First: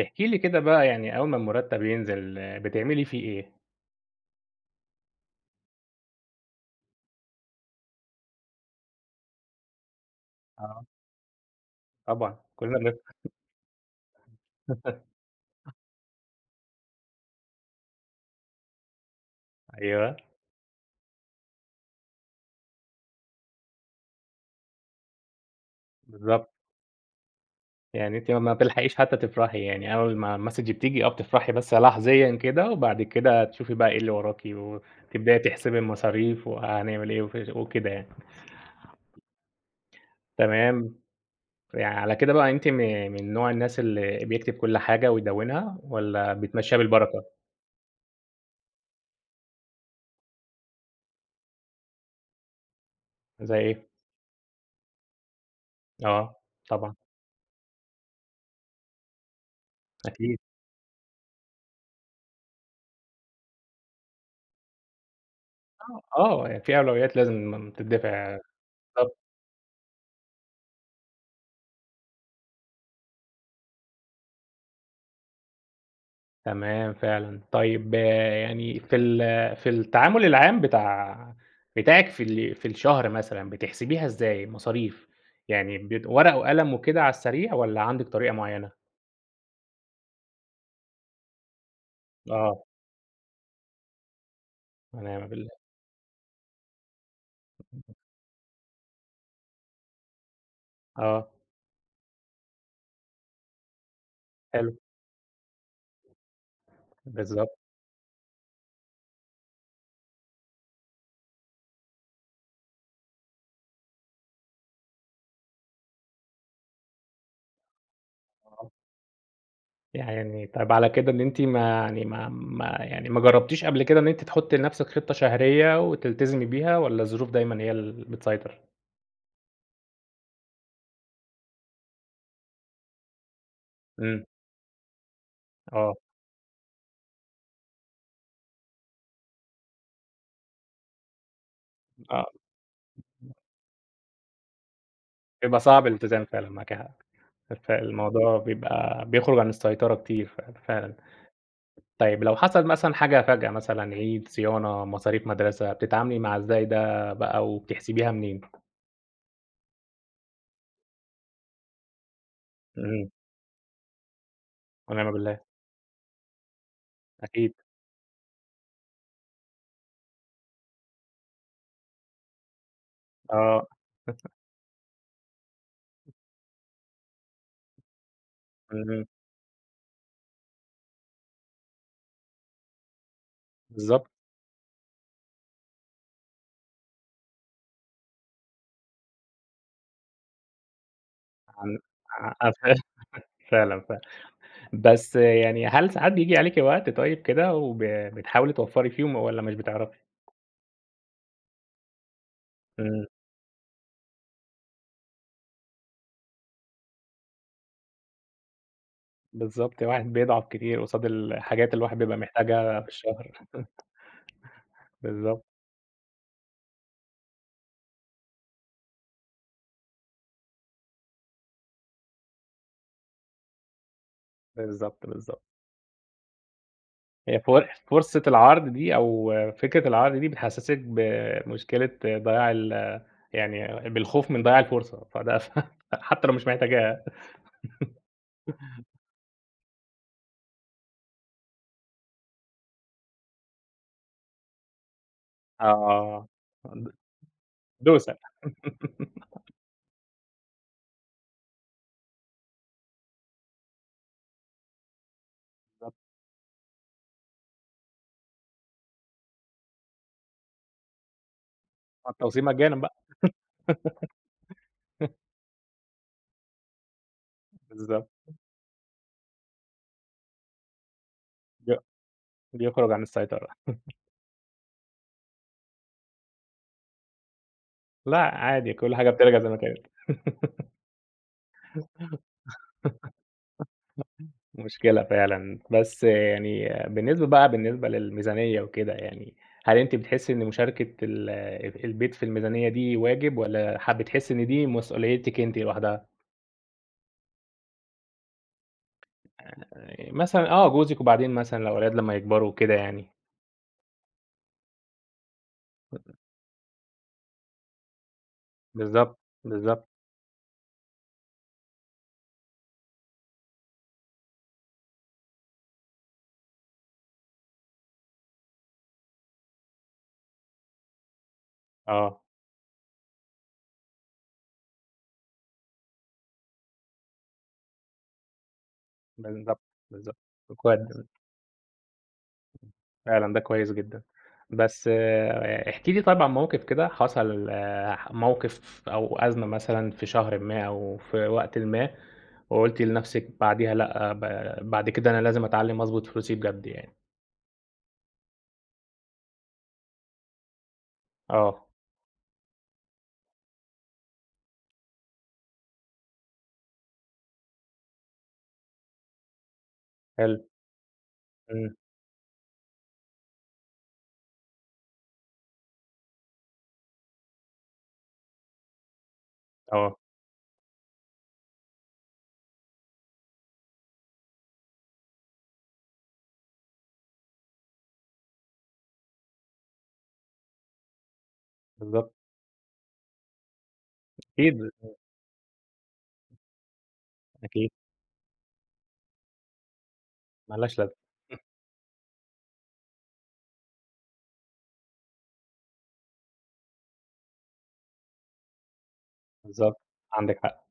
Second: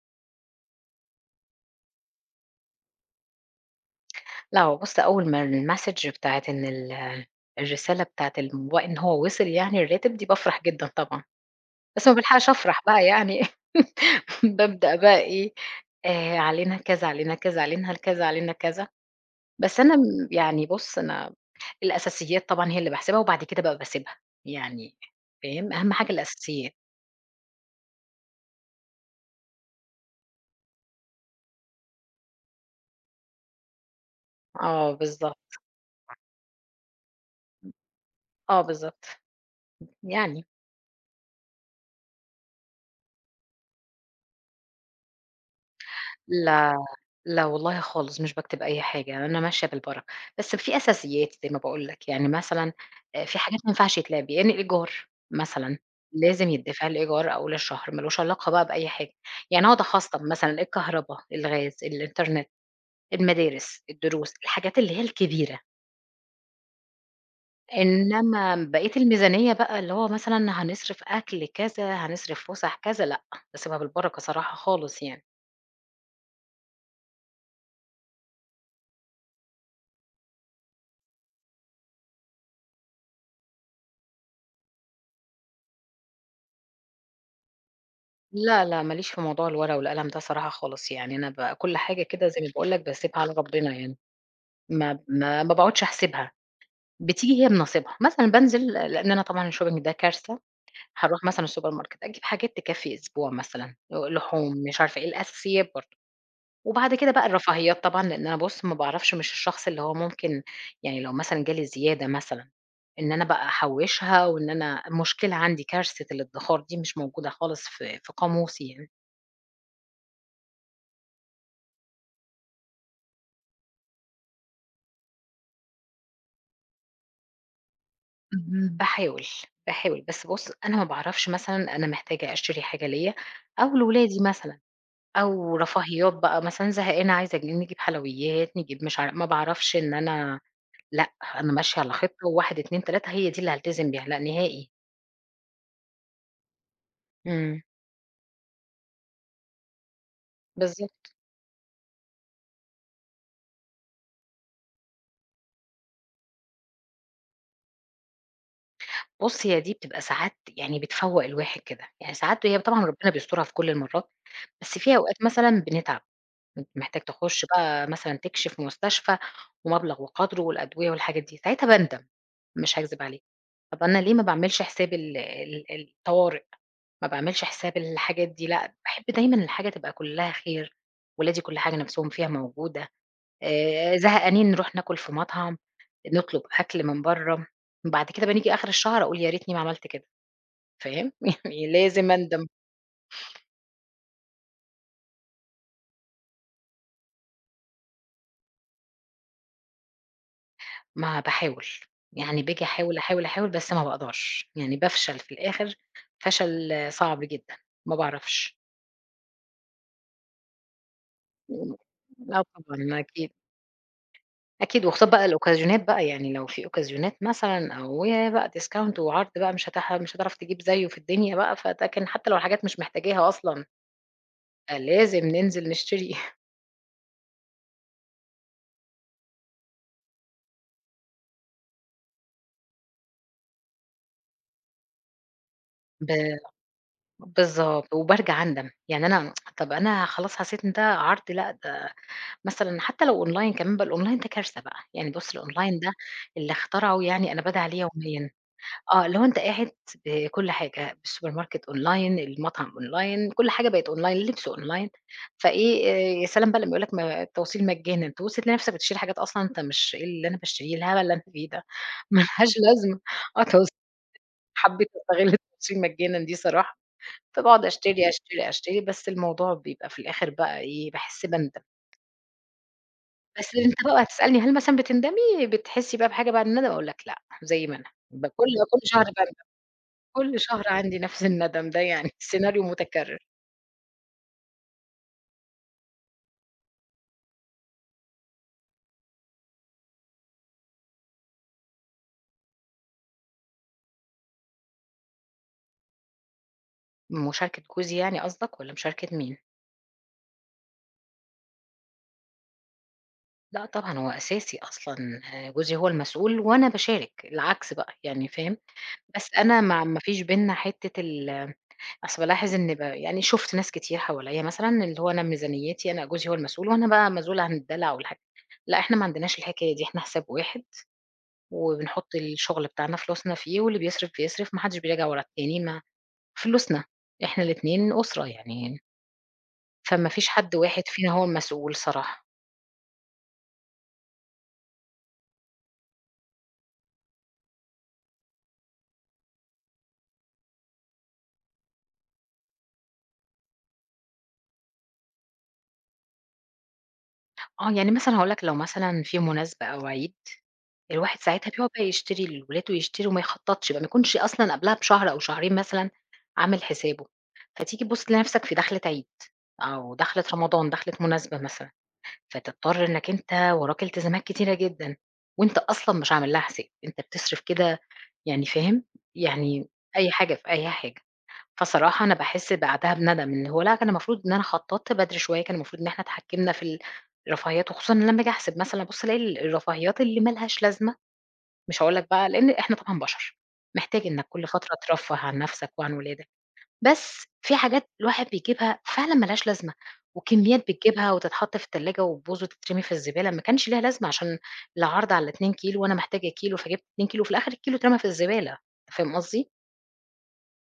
احكِ لي كده بقى يعني أول ما المُرتّب ينزل بتعملي فيه إيه؟ لأ، هو بُص أول ما الmessage بتاعة إن الرسالة بتاعة إن هو وصل يعني الراتب دي بافرح آه، جدًا طبعًا، بس ما طبعًا بالحقش كُلّنا أفرح بقى يعني. بابدأ بقى إيه، علينا كذا، علينا كذا، علينا كذا، علينا كذا، بس أنا أيوه، يعني بُص أنا الأساسيات طبعًا هي اللي باحسبها وبعد كده بقى باسيبها، يعني فاهم؟ أهم حاجة بالضبط. الأساسيات. يعني أنتِ ما بتلحقيش حتى تفرحي، يعني أول ما الmessage بتيجي بتفرحي بس لحظيًا كده وبعد كده تشوفي بقى إيه اللي وراكِ آه بالضبط، وتبدئي تحسبي المصاريف وهنعمل إيه وفش وكده يعني. آه بالضبط، يعني تمام، يعني على كده بقى أنتِ من نوع الناس اللي بيكتب كل حاجة ويدوِّنها والّا لا، بتمشّيها بالبركة؟ لا والله خالص، مش باكتب أي حاجة، يعني أنا ماشية بالبركة، بس في أساسيات زي ما باقول لك، يعني مثلًا في زي حاجات ما إيه؟ ينفعش يتلعب، يعني الإيجار مثلًا، آه، لازم يتدفع طبعًا، الإيجار أول الشهر، ما لوش علاقة بقى بأي حاجة، يعني أقعد أخصّم أكيد. مثلًا الكهربا، الغاز، الإنترنت، المدارس، الدروس، الحاجات اللي هي الكبيرة، آه، آه، يعني في أولويات لازم تتدفع، إنما بقية بالضبط. الميزانية بقى اللي هو مثلًا هنصرف أكل كذا، هنصرف فُسح كذا، لأ، باسيبها بالبركة صراحة خالص يعني. تمام فعلًا. طيب يعني في التعامل العام بتاعِك في الشهر مثلًا، بتحسبيها إزاي المصاريف؟ يعني ورقة وقلم وكده على السريع والّا عندِك طريقة لا، معيّنة؟ لأ، ما ليش في موضوع الورقة والقلم ده صراحة خالص، يعني أنا كل حاجة كده زي ما آه، باقول لك باسيبها على ربنا يعني، ما ونعم ما ما بالله. باقعدش أحسبها، بتيجي هي بنصيبها، مثلًا بانزل لأن أنا طبعًا الshopping ده كارثة، هاروح آه، مثلًا السوبر ماركت أجيب حاجات تكفّي أسبوع مثلًا، لحوم حلو، مش عارفة إيه، الأساسيات برضه، وبعد كده بقى بالضبط الرفاهيات طبعًا لأن أنا بُص ما باعرفش مش الشخص اللي هو ممكن يعني لو مثلًا جالي زيادة مثلًا، إن أنا بقى أحوّشها وإن أنا مشكلة عندي كارثة الادخار دي مش موجودة خالص في آه. قاموسي يعني. يعني طَب على كده إن أنتِ ما جرّبتيش قبل كده إن أنتِ تحُطّي لنَفْسِك خطة شهرية وتلتزمي بيها والّا الظروف دايمًا هي اللي بتسيطر؟ اهم، باحاول، باحاول، بس بُص أنا ما باعرفش مثلًا أنا محتاجة أشتري حاجة ليّا أو لولادي إمم، مثلًا، أو آه، رفاهيات بقى مثلًا زهقانة عايزة نجيب حلويات، نجيب مش ما باعرفش إن أنا لأ، أنا ماشية على خطة آه. و1، 2، 3 هي دي اللي هالتزم بيها، لأ نهائي. بيبقى صعب الالتزام فعلًا، معاكِ حق. إمم. فالموضوع بيبقى بيخرج عن السيطرة كتير فعلًا. بالضبط. طيب لو حصل مثلًا حاجة فجأة مثلًا عيد، صيانة، مصاريف مدرسة، بتتعاملي مع إزاي ده بقى وبتحسبيها منين؟ بُص هي دي بتبقى ساعات يعني بتفوّق الواحد كده، يعني ساعات هي طبعًا إمم، ربنا بيسترها في كل المرات، بس في ونعم أوقات بالله، مثلًا بنتعب. أنت محتاج تخش أكيد بقى مثلًا تكشف مستشفى ومبلغ وقدره والأدوية والحاجات دي، ساعتها باندم، مش هاكذب عليك. آه، طب أنا ليه ما باعملش حساب ال ال الطوارئ، ما باعملش حساب الحاجات دي، لأ، اهم، باحب دايمًا الحاجة تبقى كلّها خير، ولادي كل حاجة نفسهم فيها موجودة، بالضبط. زهقانين نروح ناكل في مطعم، نطلب أكل من برّه، بعد كده بنيجي آخر الشهر أقول يا ريتني ما عملت كده، فاهم؟ يعني عن لازم أندم. ع فعلًا، فعلًا، بس يعني هل ساعات بييجي عليكِ وقت طيب كده بتحاولي توفّري فيهم والّا مش بتعرفي؟ ما باحاول، يعني باجي أحاول، إمم، أحاول، أحاول بس ما باقدرش، يعني بافشل في الآخر فشل صعب جدًا، ما باعرفش. بالضبط، الواحد بيضعف كتير قصاد الحاجات اللي الواحد بيبقى آه محتاجها في طبعًا الشهر، أكيد، أكيد وخصوصًا بقى بالضبط، الأوكازيونات بقى، يعني لو في أوكازيونات مثلًا أو ياه بقى discount وعرض بقى مش هتح مش هتعرف تجيب زيّه في الدنيا بقى، فده كان حتى لو حاجات مش محتاجاها أصلًا، بالضبط، فلازم بالضبط. ننزل نشتري. هي فرصة العرض دي أو فكرة العرض دي بتحسّسِك بمشكلة ضياع يعني بالخوف من ضياع الفرصة، فده ب حتى لو مش محتاجاها. بالضبط، وبارجع أندم، يعني أنا طَب أنا خلاص حسيت إن ده عرض لأ، ده مثلًا حتى لو أونلاين كمان بقى الأونلاين ده كارثة بقى، يعني بُص الأونلاين ده آه، اللي اخترعه يعني أنا بادعي عليه د دوسة. يوميًا، آه اللي هو أنت قاعد بكل حاجة، السوبر ماركت أونلاين، المطعم أونلاين، كل حاجة بقت أونلاين، اللبس أونلاين، فإيه بالضبط، يا سلام بقى لمّا يقول لك ما التوصيل مجانا، تبُص تلاقي نفسك بتشتري حاجات أصلًا أنت مش إيه اللي أنا باشتريه، الهبل اللي أنا فيه ده، ما ما التوصيل لهاش مجانا بقى، لازمة، آه حبيت أستغل التوصيل مجانا دي صراحة، فباقعد بالضبط، أشتري، أشتري، أشتري، بس الموضوع بيبقى في الآخر بقى إيه باحس بندم. بي بيخرج عن السيطرة. بس أنت بقى هتسألني هل مثلًا بتندمي، بتحسّي بقى بحاجة بعد الندم؟ أقول لك لأ، زي ما أنا، لأ ب كل عادي كل كل شهر حاجة بترجع باندم، زي ما كانت. كل شهر عندي نفس الندم ده يعني. سيناريو متكرر. مشكلة فعلًا، بس يعني بالنسبة بقى بالنسبة للميزانية وكده يعني، هل أنتِ بتحسّي إن مشاركة البيت في الميزانية دي واجب والّا بتحسّي إن دي مسؤوليتِك أنتِ لوحدها؟ مشاركة جوزي يعني قصدك والّا مشاركة مين؟ مثلًا جوزِك وبعدين مثلًا الأولاد لمّا يكبروا وكده يعني. لأ طبعًا هو أساسي أصلًا آه، جوزي هو المسؤول وأنا باشارك، العكس بقى يعني فاهم؟ بالضبط، بس أنا ما بالضبط، ما فيش بيننا حتّة أصل بالاحظ إن يعني شُفت ناس كتير حواليّا مثلًا اللي هو أنا ميزانيتي، أنا جوزي هو المسؤول وأنا بقى مسؤولة عن الدلع والحاجات. لأ إحنا ما عندناش الحكاية دي، إحنا حساب واحد وبنحُط آه، الشغل بتاعنا فلوسنا فيه واللي بيصرف، بيصرف، ما حدّش بيراجع ورا التاني، ما فلوسنا، إحنا الاتنين أسرة يعني، بالضبط، فما بالضبط. فيش حد واحد فينا هو المسؤول صراحة. فعلًا ده كويس جدًا. بس احكِ لي طيب عن موقف كده حصل موقف أو أزمة مثلًا في شهر ما أو في وقتٍ ما، وقُلتِ لنفسِك بعديها لأ، آه، ب بعد كده أنا لازم أتعلم أضبط فلوسي بجد يعني. آه، يعني مثلًا هاقول لك لو مثلًا في مناسبة أو عيد، الواحد ساعتها آه، بيقعد بقى يشتري لولاده ويشتري وما يخطّطش بقى، ما يكونش أصلًا قبلها بشهر أو شهرين مثلًا عامل حسابه، فتيجي تبُص تلاقي نَفْسك في دخلة عيد أو دخلة حلو، رمضان، دخلة مناسبة مثلًا. إمم، فتضطر إنك أنت وراك التزامات كتيرة جدًا، وأنت أصلًا مش عامل لها حساب، أنت بتصرف كده يعني فاهم، يعني آه، أي حاجة في أي حاجة، فصراحة أنا باحس بعدها بندم إن هو لأ كان المفروض إن أنا خططت بدري شوية، كان المفروض إن إحنا اتحكمنا في الرفاهيات، وخصوصًا لمّا آجي أحسب مثلًا أبُص ألاقي الرفاهيات اللي ما لهاش لازمة، مش هاقول لك بالضبط. بقى لإن إحنا طبعًا بشر، محتاج إنك كل أكيد، فترة ترفّه عن نفسك وعن ولادك. بس في أكيد، حاجات الواحد بيجيبها فعلًا ما لهاش لازمة، ما وكميات لهاش لازمة، بتجيبها وتتحط في التلاجة وتبوظ وتترمي في الزبالة، ما كانش ليها لازمة عشان العرض على 2 كيلو وأنا محتاجة كيلو فجِبت 2 كيلو وفي الآخر الكيلو اترمى في الزبالة، أنت فاهم قصدي؟ بالضبط، عندِك حق.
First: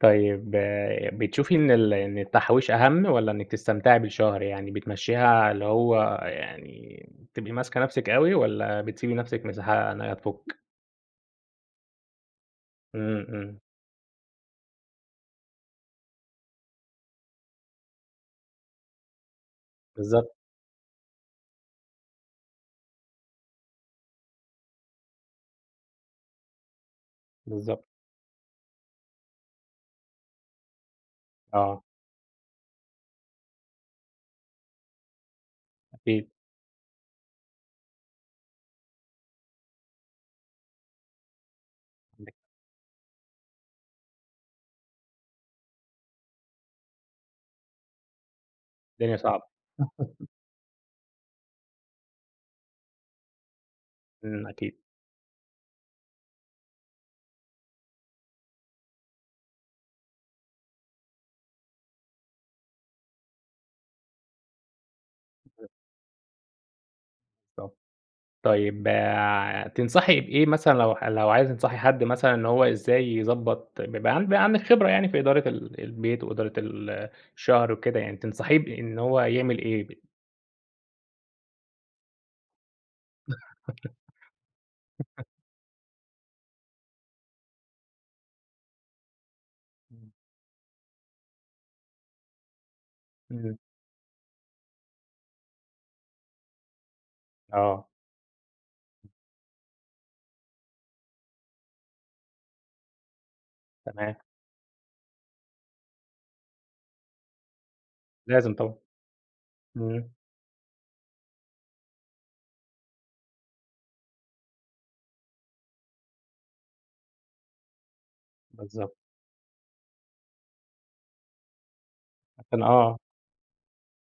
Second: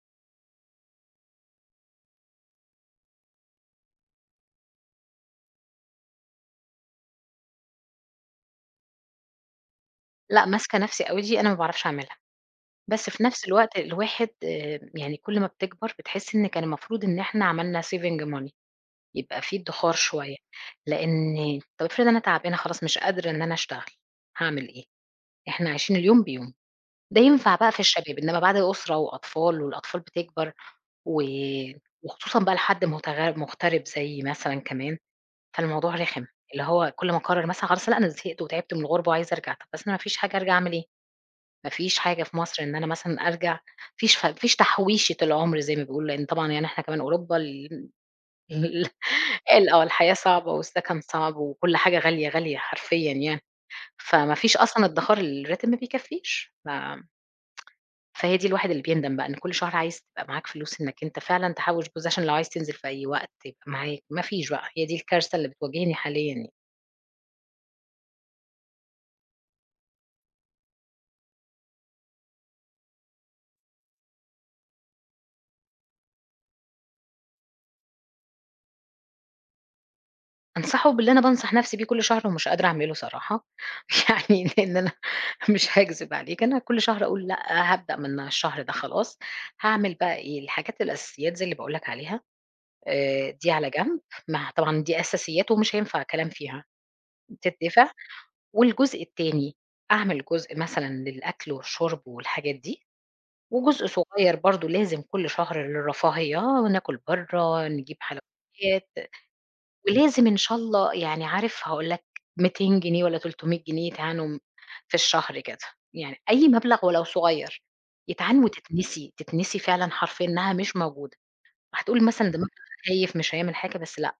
طيب بتشوفي إن إن التحويش أهم والّا إنِّك تستمتعي بالشهر؟ يعني بتمشّيها اللي هو يعني تبقي ماسكة نَفْسِك أوي والّا بتسيبي نَفْسِك مساحة إنها لأ تفُك؟ ماسكة نفسي أوي دي أنا ما باعرفش أعملها، بس في إمم، نفس إمم، الوقت الواحد يعني كل ما بتكبر بتحس إن كان المفروض إن إحنا عملنا saving money يبقى في ادخار بالضبط، شوية، لأن طب افرض أنا تعبانة خلاص مش قادرة إن أنا أشتغل، هاعمل إيه؟ إحنا عايشين اليوم بيومه. ده ينفع بقى في بالضبط، الشباب، إنما بعد أسرة وأطفال والأطفال بتكبر و آه، وخصوصًا بقى لحد مغترب زيي مثلًا كمان، فالموضوع رخم، أكيد اللي هو كل ما أقرر مثلًا خلاص لأ أنا زهقت وتعبت من الغربة وعايزة أرجع، طب بس أنا ما فيش حاجة أرجع أعمل إيه؟ ما فيش حاجة في مصر إن أنا مثلًا أرجع، ما فيش تحويشة العمر زي ما بيقولوا، لإن طبعًا يعني إحنا كمان أوروبا ال الدنيا صعبة، ال آه الحياة صعبة والسكن صعب وكل حاجة غالية، غالية حرفيًا يعني، فما إمم، فيش أكيد، أصلًا ادخار الراتب ما بيكفيش، فهي دي الواحد اللي بيندم بقى إن كل شهر عايز تبقى معاك فلوس إنّك أنت فعلًا تحوّش جزء عشان لو عايز تنزل في أي وقت يبقى معاك، ما فيش بقى، هي دي الكارثة اللي بتواجهني حاليًا يعني. بالضبط. طيب تنصحي بإيه مثلًا لو عايزة تنصحي حد مثلًا إن هو إزاي يضبّط بيبقى عندِك خبرة يعني في إدارة البيت وإدارة الشهر وكده يعني، تنصحيه بإن هو يعمل إيه؟ أنصحه باللي أنا بانصح نَفْسي بيه كل شهر ومش قادرة أعمله صراحة، يعني لإن أنا مش هاكذب عليك، أنا كل شهر أقول لأ، هابدأ من الشهر ده خلاص، هاعمل بقى إيه، الحاجات الأساسيات زي اللي باقول لك عليها دي إمم، على جنب، ما طبعًا دي أساسيات ومش هينفع كلام فيها، آه. تدّفع، والجزء التاني أعمل جزء مثلًا للأكل والشرب والحاجات دي، وجزء تمام، صغير برضه لازم كل شهر للرفاهية، ناكل برّه، نجيب لازم طبعًا، حلويات، إمم، ولازم إن شاء الله يعني عارف هاقول لك 200 جنيه والّا 300 جنيه يتعانوا في الشهر كده، يعني أي مبلغ ولو صغير، يتعان بالضبط، وتتنسي، تتنسي فعلًا حرفيًا إنها مش موجودة، هتقول مثلًا ده مبلغ عشان هايف مش هيعمل حاجة بس لأ،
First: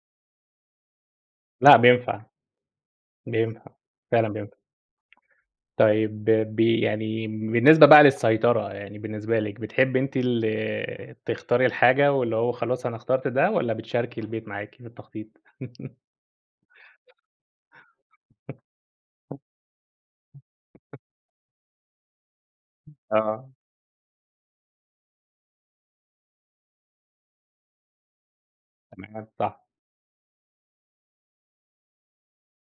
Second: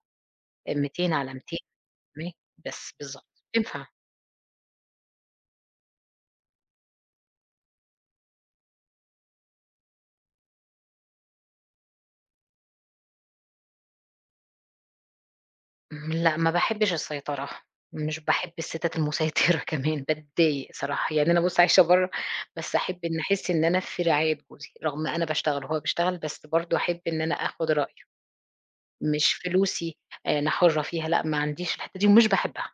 200 على 200 لأ بينفع، بس بالضبط، بينفع، تنفع. فعلًا بينفع. طيب يعني بالنسبة بقى للسيطرة، يعني بالنسبة لِك بتحبي أنتِ تختاري الحاجة واللي هو خلاص أنا اخترت ده والّا بتشاركي البيت معاكِ في التخطيط؟ إمم، لأ ما باحبش السيطرة، مش باحب الستات المُسيطرة، كمان، باتضايق صراحة، يعني أنا بُص عايشة برّه، بس أحب إن آه، أحس إن أنا في رعاية جوزي، رغم أنا باشتغل وهو بيشتغل، بس برضه أحب إن أنا آخُد رأيه، تمام، مش صح، فلوسي آه، أنا حُرّة فيها، لأ ما عنديش الحتّة دي ومش باحبها،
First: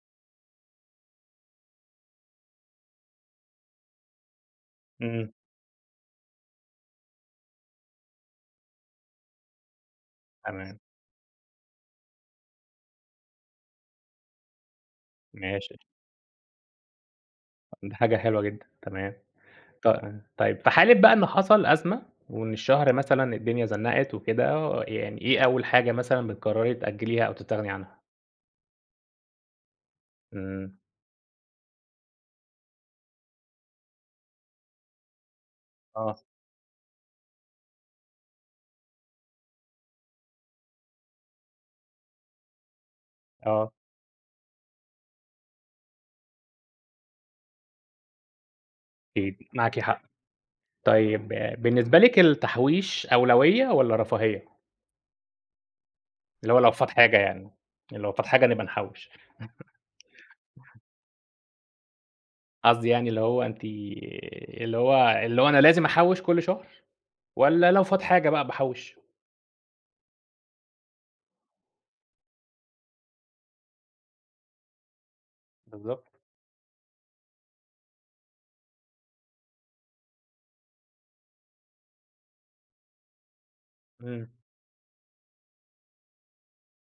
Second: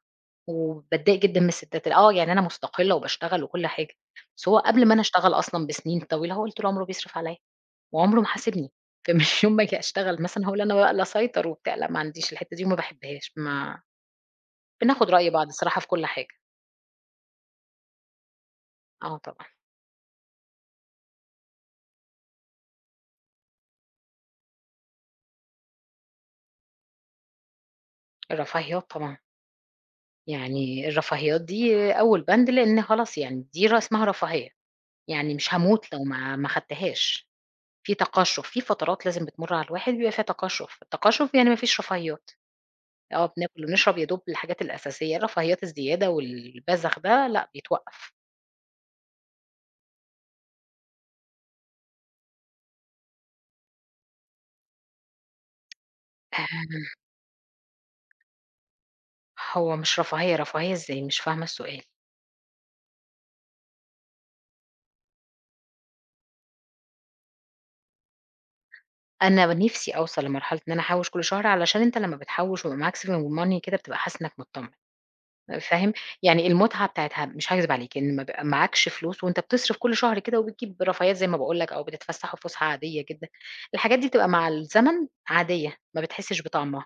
وباتضايق جدًا من الستات ال آه، يعني أنا مستقلة وباشتغل وكل حاجة، بس هو قبل ما أنا إمم، أشتغل أصلًا بسنين طويلة هو اللي طول عمره بيصرف عليّا، وعمره ما حاسبني، فمش يوم ما آجي أشتغل مثلًا هاقول أنا تمام، بقى اللي أسيطر وبتاع، لأ ما عنديش الحتّة دي وما باحبهاش، ما بناخد رأي بعض ماشي، الصراحة في كل حاجة، دي حاجة حلوة جدًا، تمام. آه طبعًا، ط طيب في حالة بقى إن حصل أزمة وإن الشهر مثلًا الدنيا زنقت وكده، يعني إيه أول حاجة مثلًا بتقرري تأجليها أو تستغني عنها؟ الرفاهيات طبعًا، إمم. يعني الرفاهيات دي أول بند لإن خلاص يعني دي اسمها رفاهية، يعني مش هاموت لو آه، ما خدتهاش، في تقشُّف، في فترات لازم بتمُر على الواحد بيبقى فيها تقشُّف، التقشُّف يعني ما فيش رفاهيات، آه بناكل آه، ونشرب يا دوب الحاجات الأساسية، الرفاهيات الزيادة والبذخ ده لأ بيتوقّف. أكيد معاكِ حق. طيب بالنسبة لِك التحويش أولوية والّا رفاهية؟ اللي هو لو فات آه، حاجة يعني، لو فات حاجة نبقى نحوِّش. هو مش رفاهية، رفاهية إزاي؟ مش فاهمة السؤال. قصدي يعني اللي هو أنتِ اللي هو اللي هو أنا لازم أحوِّش كل شهر والّا لو فات حاجة بقى باحوِّش؟ أنا نِفْسي أوصل لمرحلة إن أنا أحوِّش كل شهر علشان أنت لما بتحوِّش ويبقى معاك saving money كده بتبقى حاسس إنّك متطمن. فاهم؟ بالضبط. يعني المتعة بتاعتها مش هاكذب عليك إن ما بيبقى معاكش فلوس وأنت بتصرف كل شهر كده وبتجيب رفاهيات زي ما باقول لك أو بتتفسّح وفُسحة عادية جدًا، الحاجات دي بتبقى إمم. مع الزمن عادية، ما بتحسّش بطعمها،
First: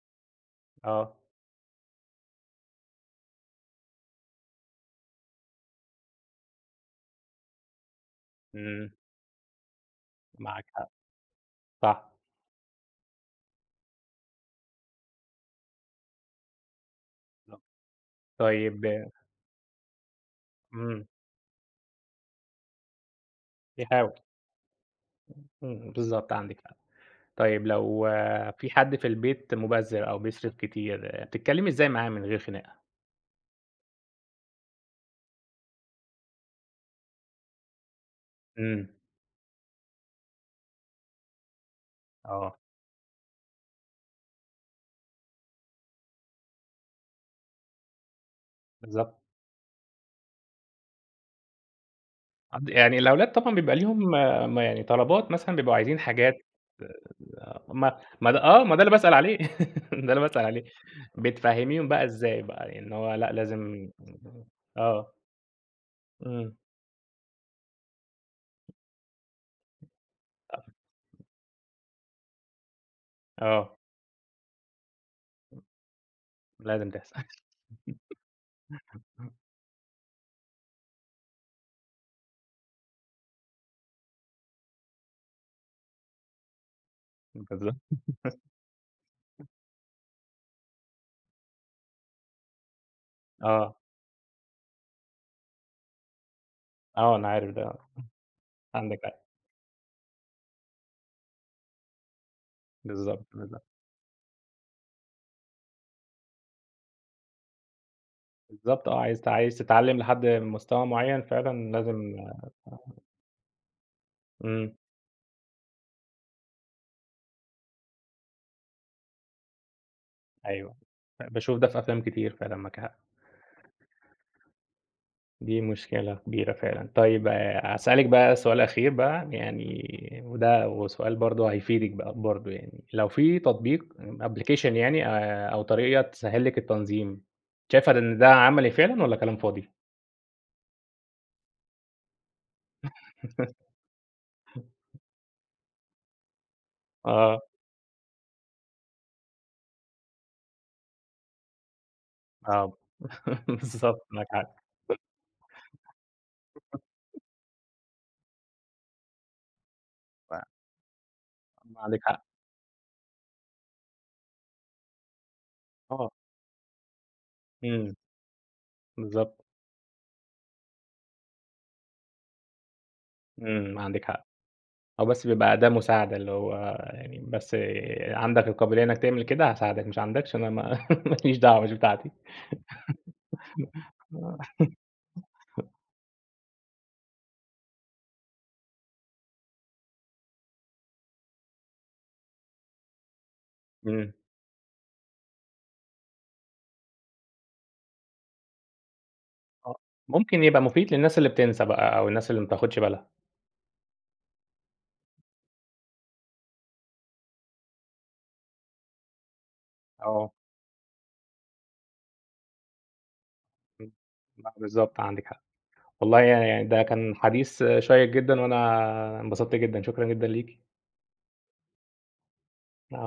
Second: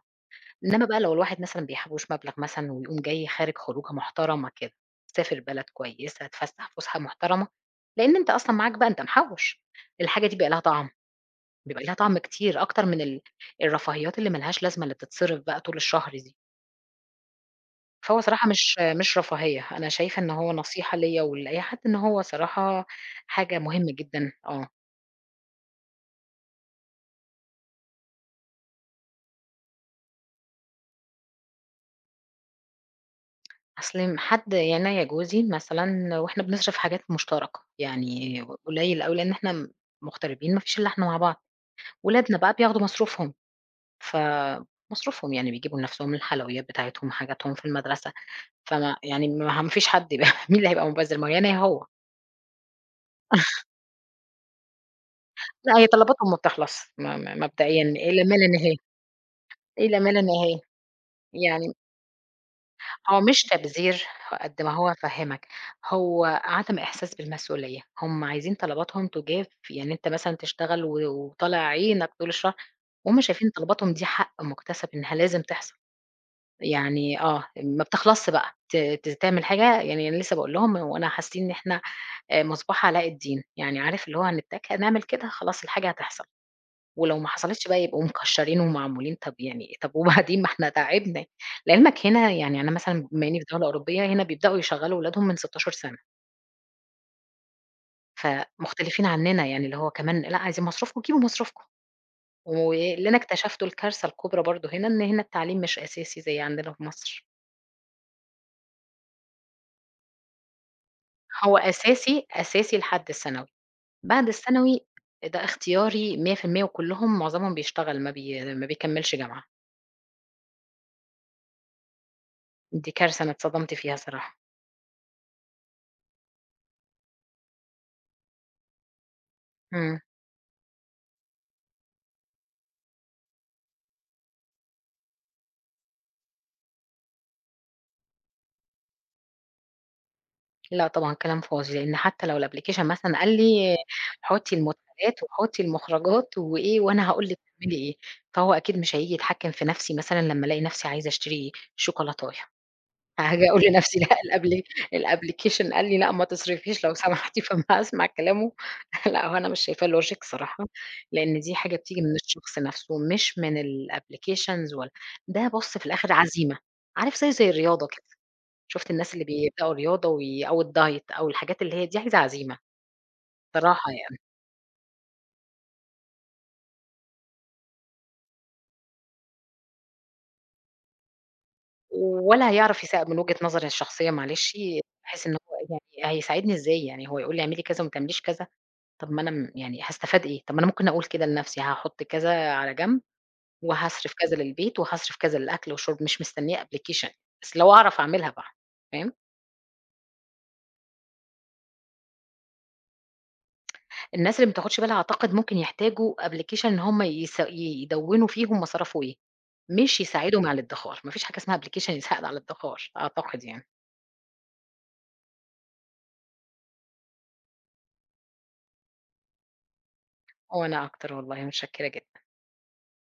إنّما بقى لو آه. الواحد مثلًا بيحوّش مبلغ مثلًا ويقوم جاي خارج خروجة محترمة كده، سافر بلد كويسة، اتفسّح فُسحة محترمة، لإن أنت أصلًا معاك بقى إمم. أنت محوّش، الحاجة دي بيبقى لها معاك طعم، حق. بيبقى لها صح. طعم كتير أكتر من الرفاهيات اللي ما لهاش لازمة اللي بتتصرف بقى طول الشهر دي. بالضبط. فهو صراحة مش طيب مش رفاهية، أنا شايفة إن هو نصيحة إمم. ليّا ولأي حد إن هو صراحة حاجة مهمة يحاول. جدًا، آه، إمم. بالضبط عندِك حق. طيب لو في حد في البيت مُبذِّر أو بيصرف كتير، بتتكلّمي إزاي معاه من غير خناقة؟ أصل حد يعني أنا يا جوزي مثلًا وإحنا بنصرف حاجات مشتركة، يعني إمم، قليل أوي لإن إحنا مغتربين ما فيش إلا إحنا مع بعض، ولادنا بقى آه، بياخدوا مصروفهم، فمصروفهم يعني بيجيبوا لنفسهم الحلويات بتاعتهم، حاجاتهم في المدرسة، فما بالضبط. يعني ما فيش حد يبقى مين اللي هيبقى مبذر ما هو يا أنا يا هو، يعني الأولاد طبعًا بيبقى ليهم ما يعني طلبات مثلًا بيبقوا لأ هي عايزين طلباتهم حاجات ما بتخلص م م مبدئيًا ما إلى ما ما ده لا آه، ما نهاية، ده اللي باسأل عليه، ده إلى ما اللي لا باسأل نهاية، عليه. يعني بتفهّميهم بقى إزاي بقى، يعني إن هو هو لأ مش لازم تبذير قد ما هو آه، فهّمك، هو إمم، عدم إحساس بالمسؤولية، هم عايزين طلباتهم تُجاب، يعني أنت مثلًا تشتغل وطالع عينك طول الشهر، وهُم شايفين آه، طلباتهم دي حق مُكتسب إنها لازم تحصل، لازم يعني تحصل. آه، ما بتخلصش بقى ت ت تعمل حاجة يعني أنا لسه باقول لهم هو أنا حاسين إن إحنا مصباح علاء الدين، يعني عارف اللي هو هنتك هنعمل كده خلاص الحاجة هتحصل. ولو ما حصلتش بالضبط، بقى يبقوا مكشّرين ومعمولين طَب يعني طَب وبعدين ما إحنا تعبنا. لعلمك هنا يعني أنا مثلًا بما إنّي في دولة آه، أوروبية، هنا بيبدأوا يشغّلوا ولادهم من 16 سَنة، آه، أنا عارف ده، عندِك فمختلفين حق، عنّنا يعني اللي هو كمان لأ، عايزين مصروفكم، جيبوا مصروفكم. واللي أنا بالضبط، بالضبط، اكتشفته الكارثة الكبرى برضه هنا، إن هنا التعليم مش أساسي زي عندنا في مصر. بالضبط آه، عايز تتعلّم لحد مستوى معيّن هو فعلًا لازم أساسي، أساسي لحد الثانوي، بعد إمم، الثانوي ده اختياري 100% وكلّهم معظمهم بيشتغل ما بيكمّلش جامعة. أيوه، باشوف ده في أفلام كتير فعلًا معاكِ دي حق. كارثة أنا اتصدمت فيها صراحة. دي مشكلة كبيرة فعلًا. طيب هاسألِك بقى سؤال أخير بقى إمم. يعني وده وسؤال برضه هيفيدِك بقى برضه يعني، لو في تطبيق application يعني أو طريقة تسهّل لِك التنظيم، شايفة إن ده عملي فعلًا والّا كلام فاضي؟ لأ طبعًا كلام فاضي، لإن حتى لو الapplication مثلًا قال لي حُطّي المدخلات وحُطّي المخرجات وإيه وأنا هاقول لِك آه، تعملي إيه، فهو أكيد مش هييجي يتحكّم في نَفْسي مثلًا لمّا ألاقي نَفْسي عايزة أشتري شوكولاتاية، آه. هاجي أقول لنَفْسي بالضبط لأ معاك حق. الapplication قال لي لأ ما تصرفيش لو سمحتِ فما هاسمع كلامه. لأ هو أنا مش شايفاه logic ف صراحة، لإن دي حاجة عندِك بتيجي من حق. الشخص نَفْسه مش من الapplications ولا ده بُص في آه. الآخر عزيمة، عارف زيه زي الرياضة إمم، كده. شُفت الناس اللي بالضبط. بيبدأوا رياضة أو الdiet أو الحاجات اللي هي دي عايزة عزيمة إمم، بصراحة عندِك يعني، حق. هو بس بيبقى أداة مساعدة اللي هو يعني بس عندك القابلية إنّك تعمل كده هاساعدك، مش عندكش أنا ما ما ليش دعوة مش بتاعتي. ولا هيعرف يساع من وجهة نظري الشخصية معلش باحس إن هو يعني هيساعدني إزاي؟ يعني هو يقول لي اعملي كذا وما تعمليش كذا، طب ما أنا يعني هاستفاد إيه؟ طب ما أنا ممكن أقول كده لنفسي هاحط كذا على جنب، إمم. وهاصرف كذا للبيت، وهاصرف كذا للأكل والشرب، مش مستنية application، بس لو أعرف أعملها بقى، فاهم؟ آه، ممكن يبقى مفيد للناس اللي بتنسى بقى أو الناس اللي ما بتاخدش بالها، الناس اللي ما بتاخدش بالها أعتقد ممكن يحتاجوا application إن هم يدوّنوا فيه هم صرفوا إيه، مش آه، يساعدهم على الادخار، ما فيش حاجة اسمها application يساعد على الادخار أعتقد يعني، إمم، لأ بالضبط عندِك حق، والله يعني ده كان حديث شيّق جدًا، وأنا انبسطت جدًا، شكرًا جدًا ليكِ. وأنا أكتر والله متشكرة جدًا.